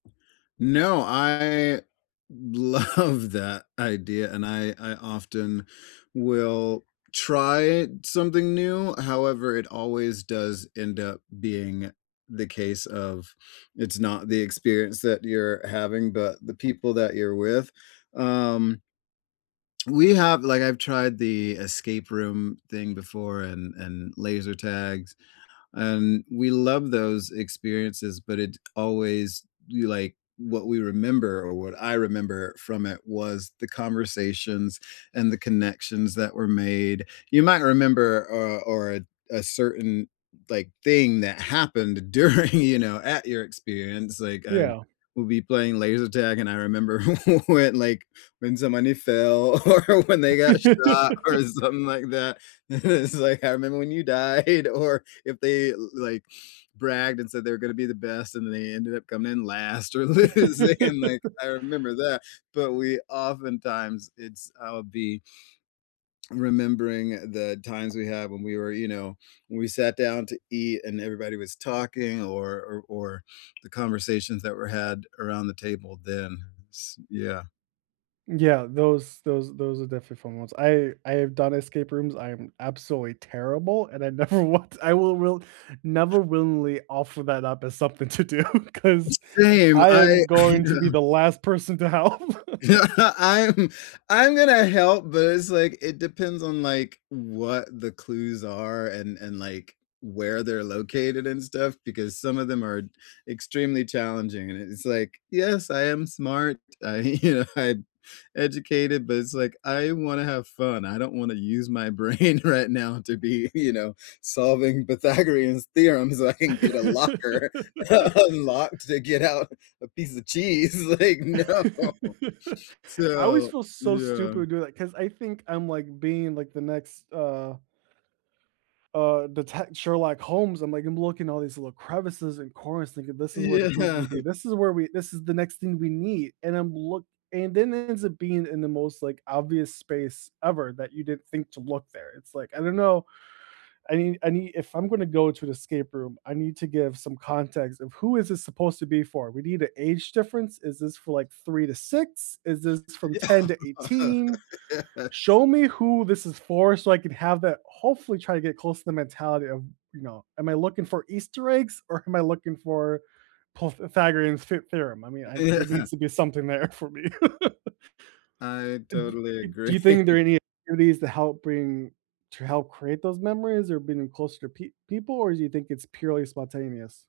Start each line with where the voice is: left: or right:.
left: No. I love that idea, and I I often will try something new; however, it always does end up being the case of, "It's not the experience that you're having, but the people that you're with." Um we have like, I've tried the escape room thing before and and laser tags, and we love those experiences, but it always you, like what we remember or what I remember from it was the conversations and the connections that were made. You might remember, uh or a a certain, like, thing that happened during, you know, at your experience, like, I'd
right: Yeah.
left: we'll be playing laser tag, and I remember when, like, when somebody fell, or when they got shot or something like that, and it's like, "I remember when you died." Or if they, like, bragged and said they were gonna be the best, and then they ended up coming in last or losing, and, like, I remember that. But we, oftentimes it's I'll be remembering the times we have when we were you know, when we sat down to eat and everybody was talking, or or or the conversations that were had around the table then, s Yeah.
right: Yeah, those those those are definitely fun ones. I I have done escape rooms, I am absolutely terrible, and I never want I will will never willingly offer that up as something to do,
left: S
right: because
left: same,
right: I
left: I
right: am
left: I,
right: going to be
left: uh
right: the last person to help.
left: Yeah, I'm I'm gonna help, but it's, like, it depends on, like, what the clues are and and, like, where they're located and stuff, because some of them are extremely challenging, and it it's like, "Yes, I am smart. I you know, I'm educated," but it's like, "I wanna have fun. I don't wanna use my brain right now to be, you know, solving Pythagorean's Theorem so I can get a locker unlocked to get out a piece of cheese," like, "No."
right: I always
left: So,
right: feel so
left: yeah.
right: stupid doing that, 'cause I think I'm, like, being, like, the next, uh uh, detect Sherlock Holmes, I'm, like I'm looking all these little crevices and corners thinking, "This is where the clue's gonna
left: Yeah.
right: be, this is where we this is the next thing we need." And I'm look and then it ends up being in the most, like, obvious space ever that you didn't think to look there, it's, like I don't know, I need I need if I'm gonna go to an escape room, I need to give some context of, "Who is this supposed to be for? We need a age difference, is this for, like, 3 to 6? Is this from ten to
left: Yeah.
right: eighteen?
left: Yes.
right: Show me who this is for, so I could have that" Hopefully try to get close to the mentality of, you know, "Am I looking for Easter eggs or am I looking for pof Pythagorean theor Theorem?" I mean,
left: Y
right: I'm there
left: Yeah.
right: needs to be something there for me.
left: I
right: And d
left: totally
right: y do you think there
left: agree.
right: are any activities to help bring to help create those memories, or bring 'em closer to peo people, or do you think it's purely spontaneous?